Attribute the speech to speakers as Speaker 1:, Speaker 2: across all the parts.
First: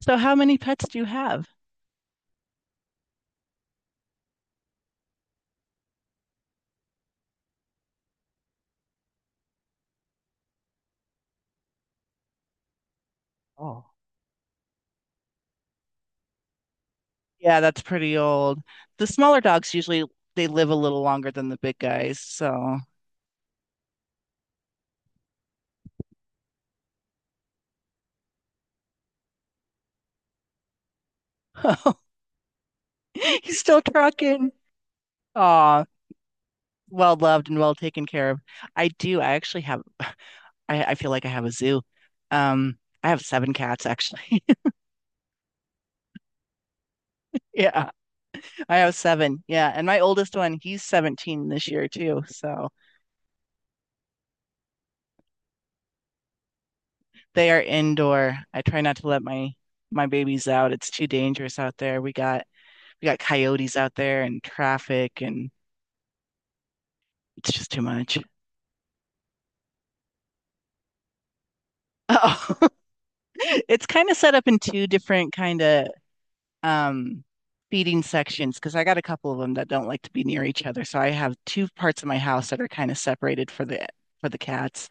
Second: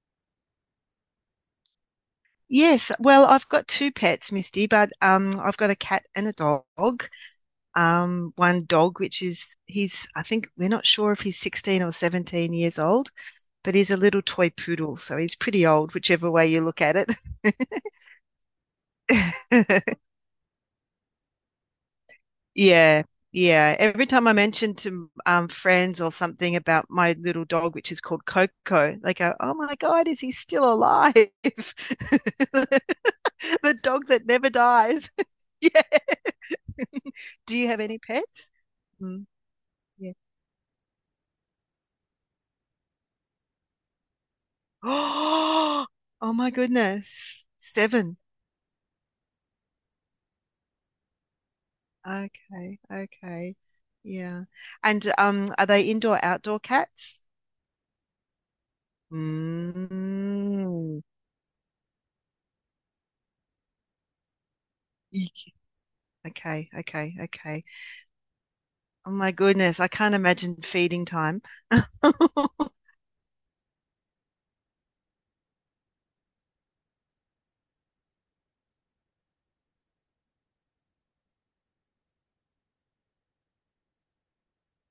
Speaker 1: So how many pets do you have?
Speaker 2: Yes, well, I've got two pets, Misty, but I've got a cat and a dog. One dog, which is he's, I think we're not sure if he's 16 or 17 years old, but
Speaker 1: Oh,
Speaker 2: he's a little toy poodle, so he's pretty old, whichever way you look at it.
Speaker 1: yeah, that's pretty old. The smaller dogs usually they live a little longer than the big guys, so
Speaker 2: Yeah, yeah. Every time I mention to friends or something about my little dog, which is called Coco, they go, "Oh my God, is he still alive?
Speaker 1: he's
Speaker 2: The
Speaker 1: still
Speaker 2: dog that never
Speaker 1: trucking.
Speaker 2: dies." Yeah.
Speaker 1: Aw, well loved
Speaker 2: Do
Speaker 1: and
Speaker 2: you
Speaker 1: well
Speaker 2: have any
Speaker 1: taken care of.
Speaker 2: pets?
Speaker 1: I do.
Speaker 2: Mm,
Speaker 1: I actually have
Speaker 2: yeah.
Speaker 1: I feel like I have a zoo. I have 7 cats actually.
Speaker 2: Oh, oh my goodness.
Speaker 1: Yeah,
Speaker 2: Seven.
Speaker 1: I have seven. Yeah, and my oldest one, he's 17 this year too. So
Speaker 2: Okay, okay. Yeah. And are they indoor outdoor cats?
Speaker 1: they are indoor. I try not to let my babies out. It's
Speaker 2: Mm.
Speaker 1: too dangerous out there. We got coyotes out there and traffic and
Speaker 2: Eek. Okay, okay,
Speaker 1: it's
Speaker 2: okay.
Speaker 1: just too much.
Speaker 2: Oh my goodness, I can't imagine feeding time.
Speaker 1: Oh, it's kind of set up in two different kind of um feeding sections because I got a couple of them that don't like to be near each other. So I have two parts of my house that are kind of separated for the cats.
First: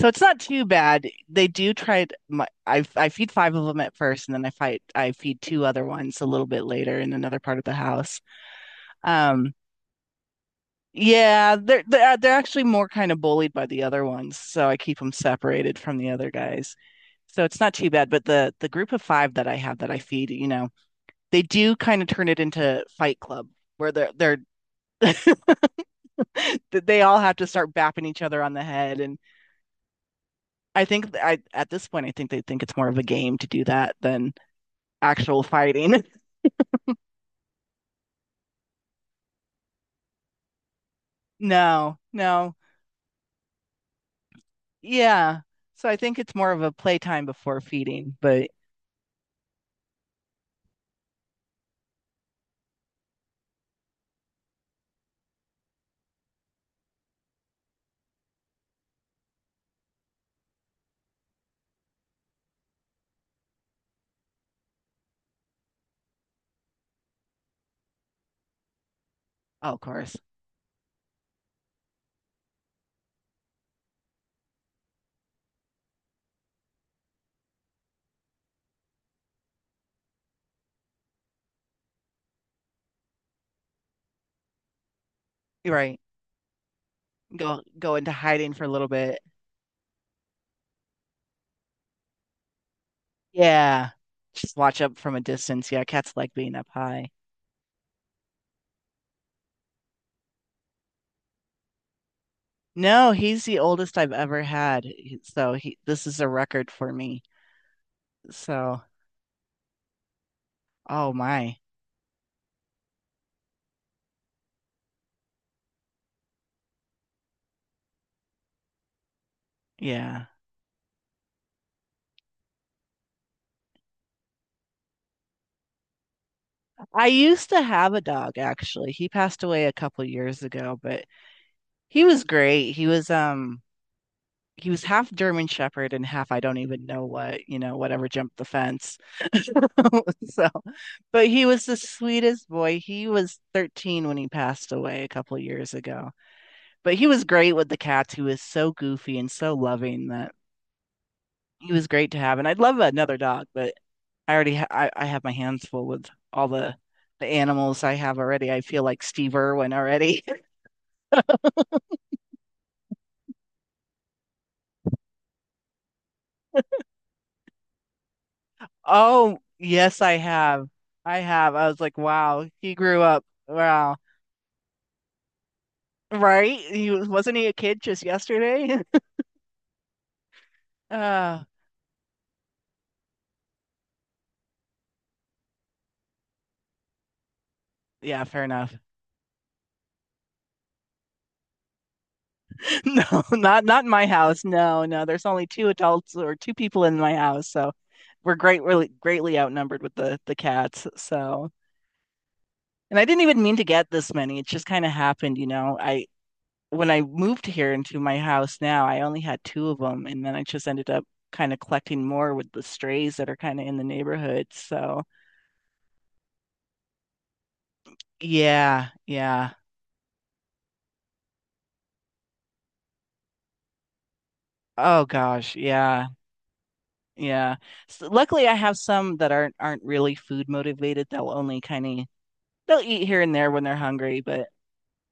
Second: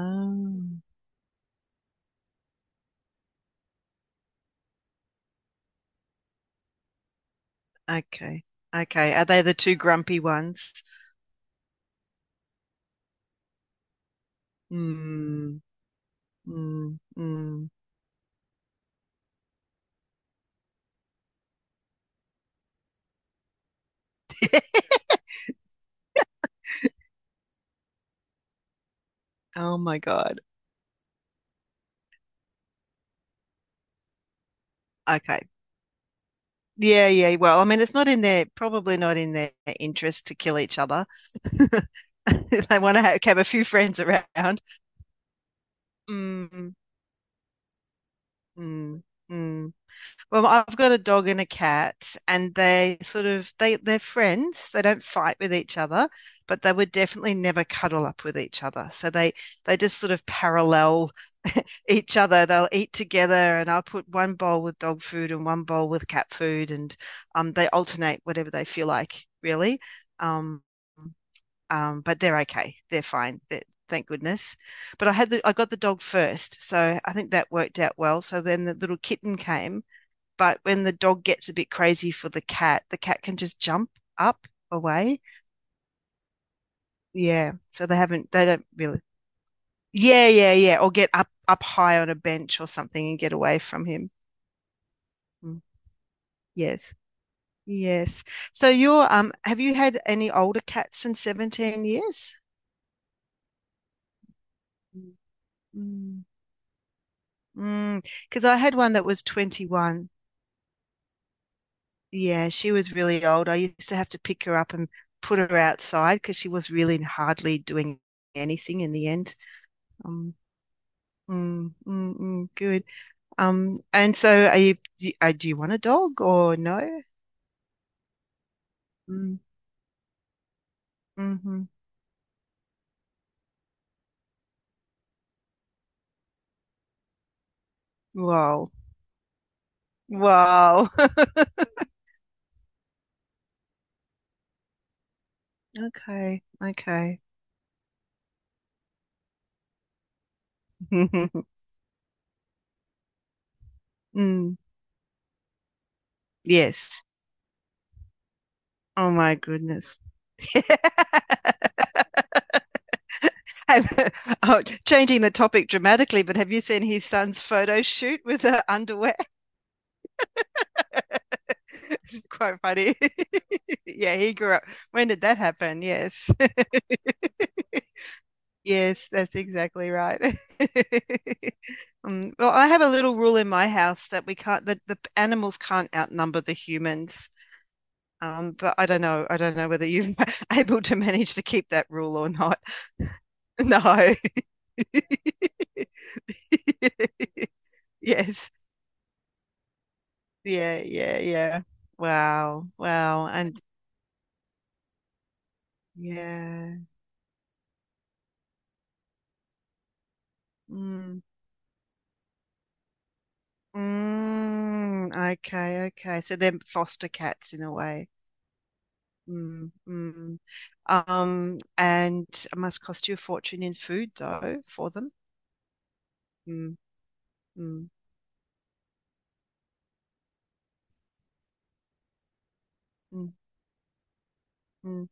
Speaker 1: So it's not too bad. They do try to, my, I feed 5 of them at first and then I feed two other ones a little bit later in another part of the house.
Speaker 2: okay, okay. Are they
Speaker 1: Um
Speaker 2: the two grumpy ones?
Speaker 1: Yeah, they're they're actually more kind of bullied by the other ones, so I keep them
Speaker 2: Mm,
Speaker 1: separated from the other guys.
Speaker 2: mm,
Speaker 1: So it's
Speaker 2: mm.
Speaker 1: not too bad, but the group of 5 that I have that I feed, you know, they do kind of turn it into Fight Club where they're they all have to start bapping each other on the head, and
Speaker 2: Oh my God.
Speaker 1: I at this point I think they think it's more of a game to do that than
Speaker 2: Okay.
Speaker 1: actual fighting.
Speaker 2: Yeah, yeah. Well, I mean, it's not in their, probably not in their, interest to kill each other.
Speaker 1: No, no,
Speaker 2: They want to have a few friends around.
Speaker 1: yeah. So I think it's more of a
Speaker 2: Mm,
Speaker 1: playtime before feeding, but
Speaker 2: mm, mm. Well, I've got a dog and a cat, and they sort of they're friends. They don't fight with each other, but they would definitely never cuddle up with each other. So they just sort of parallel each other. They'll eat together, and I'll put one bowl with dog food and one bowl with cat food, and they alternate whatever they feel like,
Speaker 1: oh, of
Speaker 2: really.
Speaker 1: course,
Speaker 2: Um, but they're okay. They're fine. Thank goodness. But I got the dog first, so I think that worked out well. So then the little kitten came, but when the dog gets a bit crazy for the cat can just jump up away.
Speaker 1: you're right.
Speaker 2: Yeah.
Speaker 1: go
Speaker 2: So
Speaker 1: go into
Speaker 2: they
Speaker 1: hiding for
Speaker 2: don't
Speaker 1: a little
Speaker 2: really.
Speaker 1: bit.
Speaker 2: Yeah, yeah, yeah. Or get up high on a bench or something and get away from
Speaker 1: Yeah.
Speaker 2: him.
Speaker 1: Just watch up from a
Speaker 2: Mm,
Speaker 1: distance. Yeah, cats like being up
Speaker 2: yes.
Speaker 1: high.
Speaker 2: Yes. So you're have you had any older cats in 17 years?
Speaker 1: No, he's the oldest I've ever had. So he this is
Speaker 2: Mm.
Speaker 1: a record for me.
Speaker 2: Mm. Because I had
Speaker 1: So,
Speaker 2: one that was 21.
Speaker 1: oh my.
Speaker 2: Yeah, she was really old. I used to have to pick her up and put her outside because she was really hardly doing anything in the end.
Speaker 1: Yeah.
Speaker 2: Um, Mm, mm, mm, good. And so are you, do you, do you want a dog or no?
Speaker 1: I used to have a dog actually. He
Speaker 2: Mm,
Speaker 1: passed away a couple years ago, but
Speaker 2: mm-hmm.
Speaker 1: he was great. He was half German Shepherd and half I don't even know what, you know, whatever jumped the
Speaker 2: Wow.
Speaker 1: fence. So,
Speaker 2: Wow.
Speaker 1: but he was the sweetest boy. He was 13 when he passed away a couple of years ago.
Speaker 2: Okay.
Speaker 1: But he
Speaker 2: Okay.
Speaker 1: was great with the cats. He was so goofy and so loving that he was great to have. And I'd love another dog, but I already
Speaker 2: Mm,
Speaker 1: ha I have my hands full with all
Speaker 2: yes.
Speaker 1: the animals I have already. I feel like
Speaker 2: Oh my
Speaker 1: Steve Irwin
Speaker 2: goodness.
Speaker 1: already.
Speaker 2: Have, oh, changing the topic dramatically, but have you seen his son's photo shoot with the underwear?
Speaker 1: Oh, yes, I have. I have. I was like,
Speaker 2: It's
Speaker 1: wow,
Speaker 2: quite
Speaker 1: he
Speaker 2: funny.
Speaker 1: grew up. Wow.
Speaker 2: Yeah, he grew up. When did that happen? Yes.
Speaker 1: Right? He was, wasn't he a kid just yesterday?
Speaker 2: Yes, that's exactly right.
Speaker 1: Uh,
Speaker 2: Well, I have a little rule in my house that we can't, that the animals can't outnumber the humans.
Speaker 1: yeah, fair
Speaker 2: But
Speaker 1: enough.
Speaker 2: I don't know. I don't know whether you're able to manage to keep that rule or not.
Speaker 1: No, not
Speaker 2: No.
Speaker 1: not in my house. No, no. There's only two adults or two people in my house, so we're
Speaker 2: Yes.
Speaker 1: great really greatly outnumbered with the
Speaker 2: Yeah,
Speaker 1: cats.
Speaker 2: yeah,
Speaker 1: So,
Speaker 2: yeah. Wow.
Speaker 1: and I didn't
Speaker 2: Wow.
Speaker 1: even mean
Speaker 2: And
Speaker 1: to get this many. It just kind of happened, you know. I
Speaker 2: yeah.
Speaker 1: When I moved here into my house now, I only had two of them, and then I just ended up
Speaker 2: Mm.
Speaker 1: kind of collecting more with the strays that are kind of in the neighborhood. So,
Speaker 2: Mm. Okay, okay. So they're foster cats in a way.
Speaker 1: yeah, yeah.
Speaker 2: Mm. Mm. And it must cost you a fortune in food, though, for
Speaker 1: Oh
Speaker 2: them.
Speaker 1: gosh, yeah.
Speaker 2: Mm,
Speaker 1: Yeah.
Speaker 2: mm,
Speaker 1: So luckily, I have some that aren't really food motivated. They'll only kind of they'll eat here
Speaker 2: mm,
Speaker 1: and there when they're hungry, but
Speaker 2: mm.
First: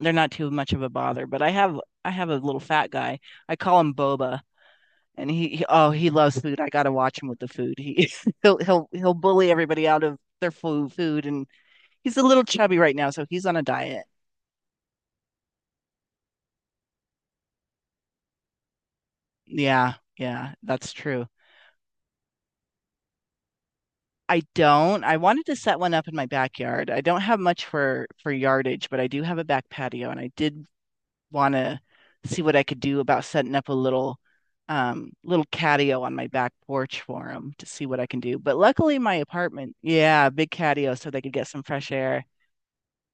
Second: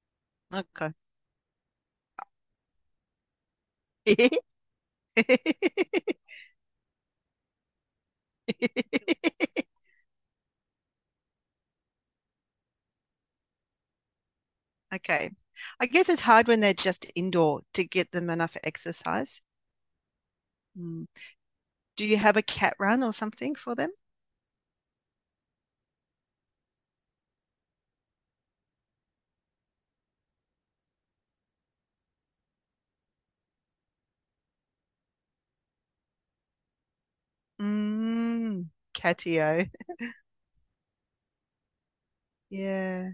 Speaker 1: they're not too much of a
Speaker 2: Okay.
Speaker 1: bother. But I have a little fat guy. I call him Boba, and he loves food. I gotta watch him with the food. He he'll bully everybody out of their food, and he's a little chubby right now, so he's on a diet.
Speaker 2: Okay. I guess it's hard when they're just indoor to get them enough exercise.
Speaker 1: Yeah, yeah, that's
Speaker 2: Mm.
Speaker 1: true.
Speaker 2: Do you have a cat run or something for them?
Speaker 1: I don't. I wanted to set one up in my backyard. I don't have much for yardage, but I do have a back patio, and I did want to see what I could do about setting up a little little catio on my back porch for them to see what I can do. But
Speaker 2: Mm,
Speaker 1: luckily my
Speaker 2: catio.
Speaker 1: apartment, yeah, big catio so they could get some fresh air.
Speaker 2: Yeah.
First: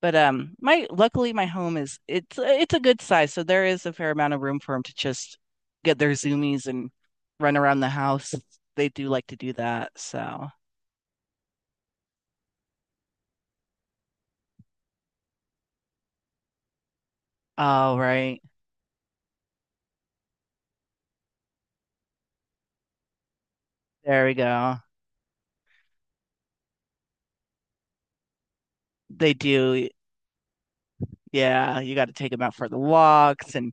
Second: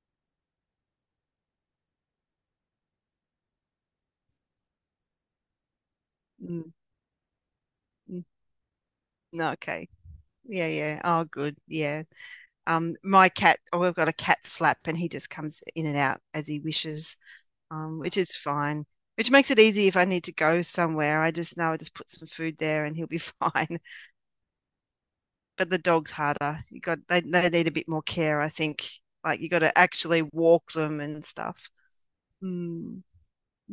Speaker 1: But my luckily my home is it's a good size, so there is a fair amount of room for them to just get their zoomies
Speaker 2: Mm,
Speaker 1: and run around the
Speaker 2: mm.
Speaker 1: house. They do like to
Speaker 2: No,
Speaker 1: do
Speaker 2: okay.
Speaker 1: that. So,
Speaker 2: Yeah, yeah. Oh, good. Yeah. Oh, I've got a cat flap, and he just comes in and out as he wishes,
Speaker 1: all
Speaker 2: which is
Speaker 1: right.
Speaker 2: fine. Which makes it easy if I need to go somewhere. I just put some food there and he'll be fine.
Speaker 1: There we go.
Speaker 2: But the dog's harder. You got they need a bit more care, I think.
Speaker 1: They
Speaker 2: Like, you got to
Speaker 1: do.
Speaker 2: actually walk them and stuff.
Speaker 1: Yeah, you got to take them out for the
Speaker 2: Mm,
Speaker 1: walks and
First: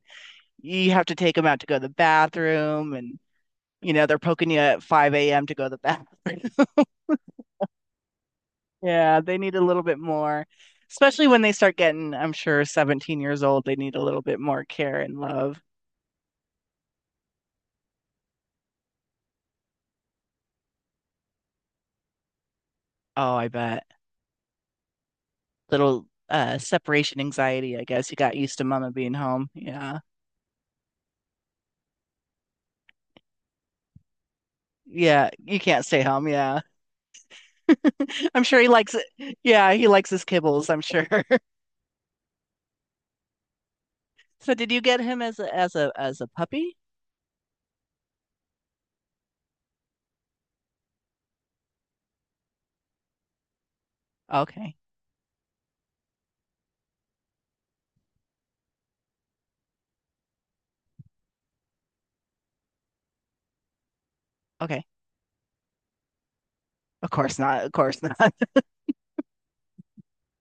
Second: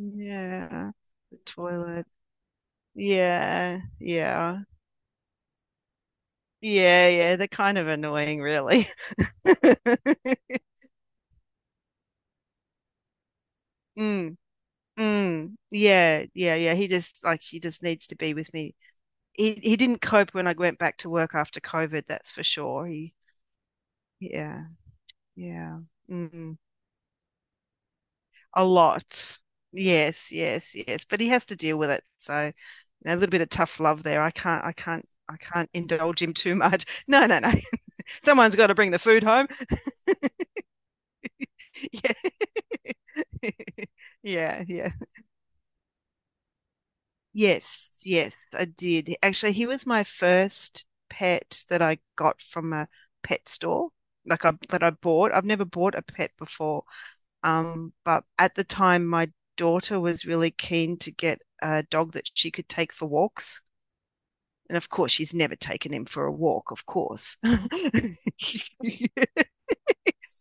Speaker 1: you have to take
Speaker 2: the
Speaker 1: them out to go to the
Speaker 2: toilet.
Speaker 1: bathroom and
Speaker 2: Yeah,
Speaker 1: you know they're poking you
Speaker 2: yeah,
Speaker 1: at 5 a.m. to go to the bathroom.
Speaker 2: yeah, yeah. They're kind of annoying, really.
Speaker 1: Yeah, they need a little bit more, especially when they start getting, I'm sure, 17 years old, they need a little
Speaker 2: Mm.
Speaker 1: bit more care and
Speaker 2: Mm,
Speaker 1: love.
Speaker 2: yeah, yeah, yeah. He just Like, he just needs to be with me. He didn't cope when I went back to work after COVID, that's for sure. He
Speaker 1: Oh, I bet.
Speaker 2: Yeah, yeah.
Speaker 1: Little
Speaker 2: Mm,
Speaker 1: separation anxiety, I guess. You got used to
Speaker 2: a
Speaker 1: mama being
Speaker 2: lot.
Speaker 1: home. Yeah.
Speaker 2: Yes, yes, yes. But he has to deal with it. So, a little bit of tough love there. I can't I can't
Speaker 1: Yeah,
Speaker 2: I
Speaker 1: you
Speaker 2: can't
Speaker 1: can't stay
Speaker 2: indulge
Speaker 1: home.
Speaker 2: him too
Speaker 1: Yeah.
Speaker 2: much. No, no, no.
Speaker 1: I'm
Speaker 2: Someone's
Speaker 1: sure
Speaker 2: got
Speaker 1: he
Speaker 2: to bring
Speaker 1: likes
Speaker 2: the food
Speaker 1: it.
Speaker 2: home.
Speaker 1: Yeah, he likes his kibbles, I'm sure.
Speaker 2: Yeah.
Speaker 1: So
Speaker 2: Yeah,
Speaker 1: did you
Speaker 2: yeah.
Speaker 1: get him as a puppy?
Speaker 2: Yes, yes, I did. Actually, he was my first pet that I got from a pet store, like I
Speaker 1: Okay.
Speaker 2: that I bought. I've never bought a pet before. But at the time, my daughter was really keen to get a dog that she could take for walks. And
Speaker 1: Okay.
Speaker 2: of course, she's never taken him for a walk, of
Speaker 1: Of
Speaker 2: course.
Speaker 1: course not. Of course not.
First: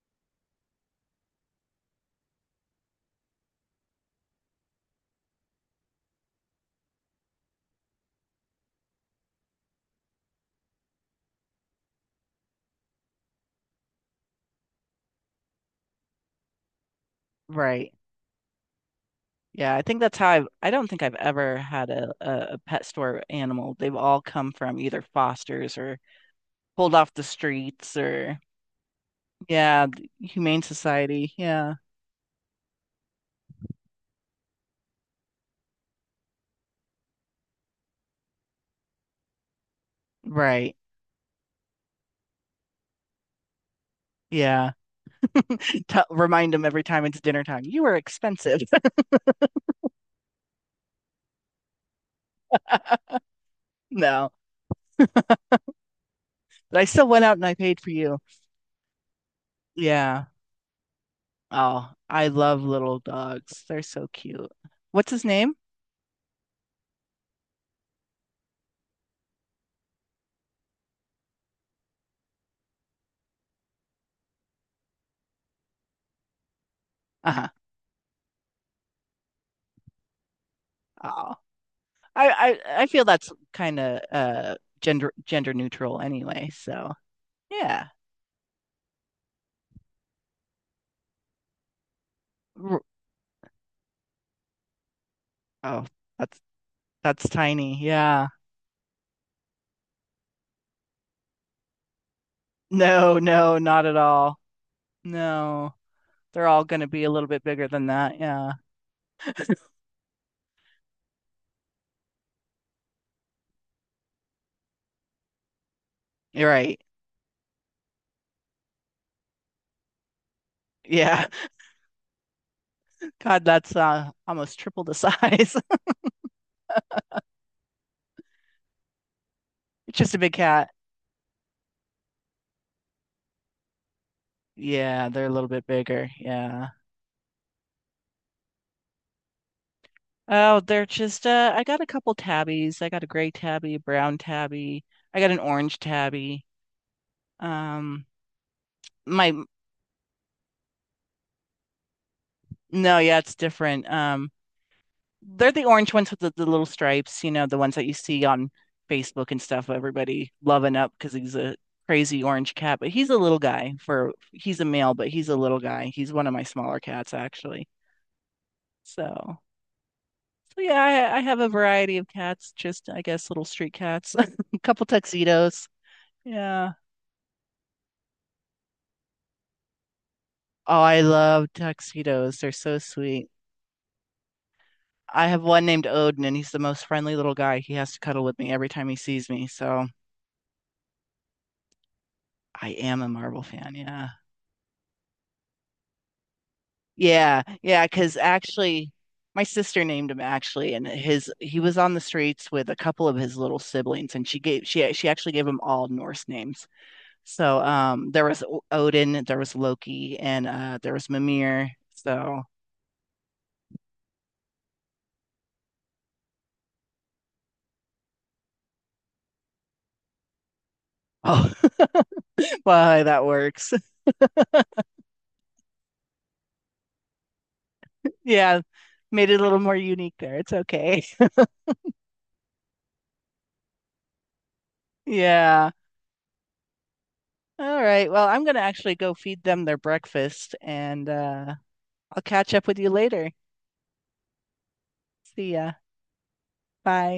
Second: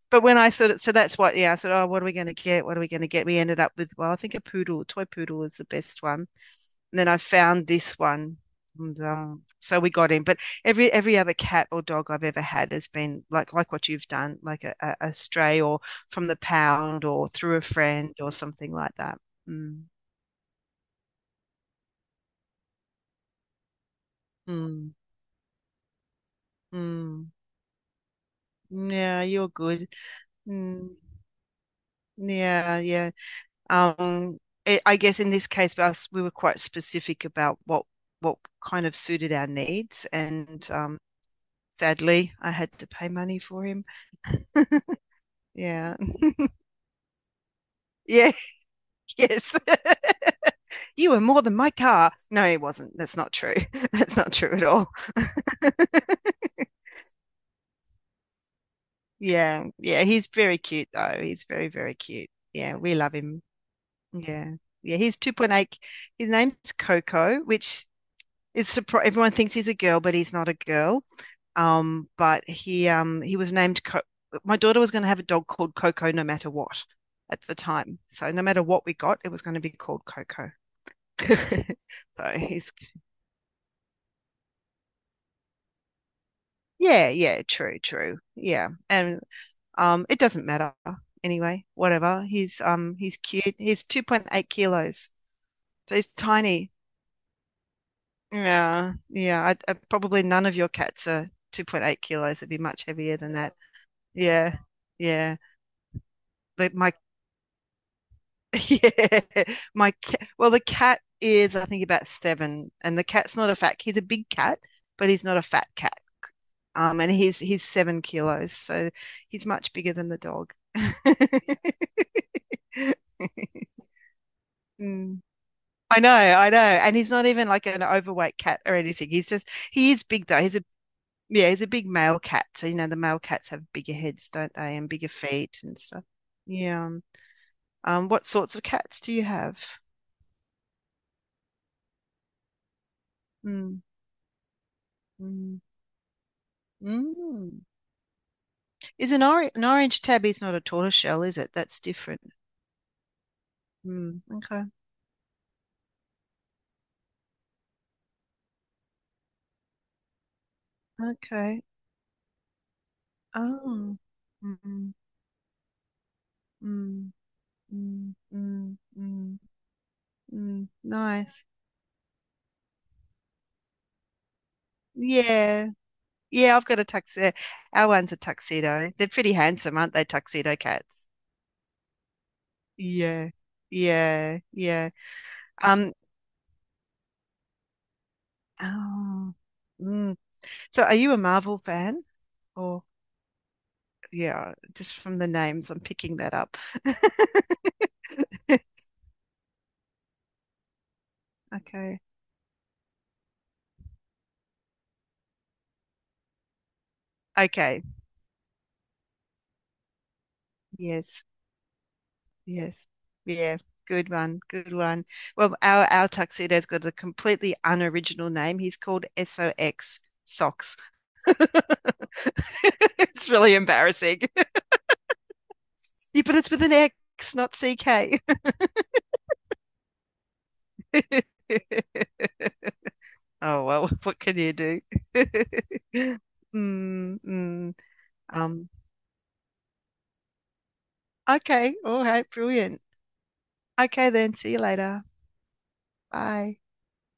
Speaker 2: But when I thought it, so that's why, yeah, I said, oh, what are we going to get? What are we going to get? We ended up with, well, I think a poodle, a toy poodle is the best one. And then I found this one. And, so we got him. But every other cat or dog I've ever had has been like what you've done, like a stray or from the pound or through a
Speaker 1: Right.
Speaker 2: friend or something like that.
Speaker 1: Yeah, I
Speaker 2: Mm,
Speaker 1: think that's how I've, I don't think I've ever had a pet store animal. They've all come from
Speaker 2: mm,
Speaker 1: either fosters or pulled off the
Speaker 2: mm.
Speaker 1: streets or,
Speaker 2: Yeah, you're
Speaker 1: yeah,
Speaker 2: good.
Speaker 1: the Humane
Speaker 2: Mm,
Speaker 1: Society. Yeah,
Speaker 2: yeah, yeah. Um, I guess in this case, us we were quite specific about what kind of suited our needs, and
Speaker 1: right.
Speaker 2: sadly, I had to pay money for him.
Speaker 1: Yeah.
Speaker 2: Yeah,
Speaker 1: Tell Remind them every time it's dinner time, you are
Speaker 2: yeah,
Speaker 1: expensive.
Speaker 2: yes. You were more than my car. No, it wasn't. That's not true. That's not
Speaker 1: No,
Speaker 2: true at all.
Speaker 1: but I still went out and I paid for you.
Speaker 2: Yeah, yeah.
Speaker 1: Yeah.
Speaker 2: He's very cute though. He's very,
Speaker 1: Oh,
Speaker 2: very
Speaker 1: I
Speaker 2: cute.
Speaker 1: love
Speaker 2: Yeah, we
Speaker 1: little
Speaker 2: love him.
Speaker 1: dogs. They're so cute.
Speaker 2: Yeah, yeah.
Speaker 1: What's
Speaker 2: He's
Speaker 1: his
Speaker 2: two point
Speaker 1: name?
Speaker 2: eight. His name's Coco, which is surprised. Everyone thinks he's a girl, but he's not a girl. But he was named my daughter was going to have a dog called Coco no matter what at
Speaker 1: Uh-huh.
Speaker 2: the time. So no matter what we got, it was going to be called Coco.
Speaker 1: Oh,
Speaker 2: so
Speaker 1: I,
Speaker 2: he's
Speaker 1: I feel that's kind of gender neutral anyway, so.
Speaker 2: Yeah, yeah, true,
Speaker 1: Yeah.
Speaker 2: true. Yeah. And it doesn't matter anyway, whatever. He's
Speaker 1: R-
Speaker 2: um he's cute. He's 2.8 kilos.
Speaker 1: Oh,
Speaker 2: So he's
Speaker 1: that's
Speaker 2: tiny.
Speaker 1: that's tiny. Yeah.
Speaker 2: Yeah. Yeah, I probably none of your cats are 2.8 kilos. It'd be much heavier
Speaker 1: No,
Speaker 2: than that.
Speaker 1: no, not at all.
Speaker 2: Yeah. Yeah.
Speaker 1: No. They're all
Speaker 2: But
Speaker 1: going to
Speaker 2: my
Speaker 1: be a little bit bigger than that. Yeah.
Speaker 2: Yeah, my cat. Well, the cat is, I think, about seven, and the cat's not a fat. He's a big cat, but he's not a fat cat.
Speaker 1: You're right.
Speaker 2: And he's 7 kilos, so he's much bigger than the dog.
Speaker 1: Yeah. God, that's almost triple the
Speaker 2: Mm.
Speaker 1: size.
Speaker 2: I know, and he's not even like an overweight cat or anything. He
Speaker 1: It's
Speaker 2: is
Speaker 1: just a
Speaker 2: big
Speaker 1: big
Speaker 2: though. He's a
Speaker 1: cat.
Speaker 2: Yeah, he's a big male cat. So the male cats have bigger heads, don't they, and bigger
Speaker 1: Yeah, they're a little
Speaker 2: feet
Speaker 1: bit
Speaker 2: and stuff.
Speaker 1: bigger. Yeah.
Speaker 2: Yeah. What sorts of cats do you have?
Speaker 1: Oh, they're just I got a couple tabbies. I got a gray tabby, a
Speaker 2: Mm.
Speaker 1: brown tabby. I got an
Speaker 2: Mm.
Speaker 1: orange tabby.
Speaker 2: Mm.
Speaker 1: Um
Speaker 2: Is an,
Speaker 1: my
Speaker 2: or an orange tabby is not a tortoiseshell, is it? That's different.
Speaker 1: no, yeah, it's different.
Speaker 2: Mm. Okay.
Speaker 1: They're the orange ones with the little stripes, you know, the ones that you see on Facebook and stuff. Everybody loving up because he's a
Speaker 2: Okay.
Speaker 1: crazy orange cat, but he's a little guy
Speaker 2: Oh.
Speaker 1: for he's a male,
Speaker 2: Mm,
Speaker 1: but he's a little guy. He's one of my smaller
Speaker 2: mm,
Speaker 1: cats actually.
Speaker 2: mm, mm, mm,
Speaker 1: So, so
Speaker 2: mm.
Speaker 1: yeah, I have
Speaker 2: Nice.
Speaker 1: a variety of cats, just I guess little street cats, a couple tuxedos.
Speaker 2: Yeah. Yeah, I've
Speaker 1: Yeah.
Speaker 2: got a tuxedo. Our one's a tuxedo. They're pretty handsome, aren't they, tuxedo
Speaker 1: Oh, I
Speaker 2: cats?
Speaker 1: love tuxedos. They're so sweet.
Speaker 2: Yeah. Yeah. Yeah.
Speaker 1: I have one named
Speaker 2: Um,
Speaker 1: Odin, and he's the most friendly little guy. He has to cuddle with me every time he sees
Speaker 2: oh.
Speaker 1: me. So
Speaker 2: Mm. So are you a Marvel fan?
Speaker 1: I
Speaker 2: Or
Speaker 1: am a Marvel fan. Yeah.
Speaker 2: Yeah, just from the names, I'm picking that up.
Speaker 1: Yeah, yeah, because actually, my sister named him actually, and his he was on the
Speaker 2: Okay.
Speaker 1: streets with a couple of his little siblings, and she actually gave them all Norse names. So
Speaker 2: Okay.
Speaker 1: there was Odin, there was Loki, and there was
Speaker 2: Yes.
Speaker 1: Mimir. So
Speaker 2: Yes. Yeah. Good one. Good one. Well, our tuxedo's got a completely unoriginal name. He's called SOX Socks.
Speaker 1: oh, why that
Speaker 2: It's really
Speaker 1: works.
Speaker 2: embarrassing. Yeah, but it's with an X, not CK.
Speaker 1: Yeah, made it a little more unique there. It's okay.
Speaker 2: Oh well, what can you do?
Speaker 1: Yeah.
Speaker 2: Mm, mm.
Speaker 1: All right. Well, I'm gonna
Speaker 2: Um,
Speaker 1: actually go feed them their breakfast, and
Speaker 2: okay. All
Speaker 1: I'll
Speaker 2: right.
Speaker 1: catch up with
Speaker 2: Brilliant.
Speaker 1: you later.
Speaker 2: Okay then. See you later.
Speaker 1: See ya.
Speaker 2: Bye.
Speaker 1: Bye.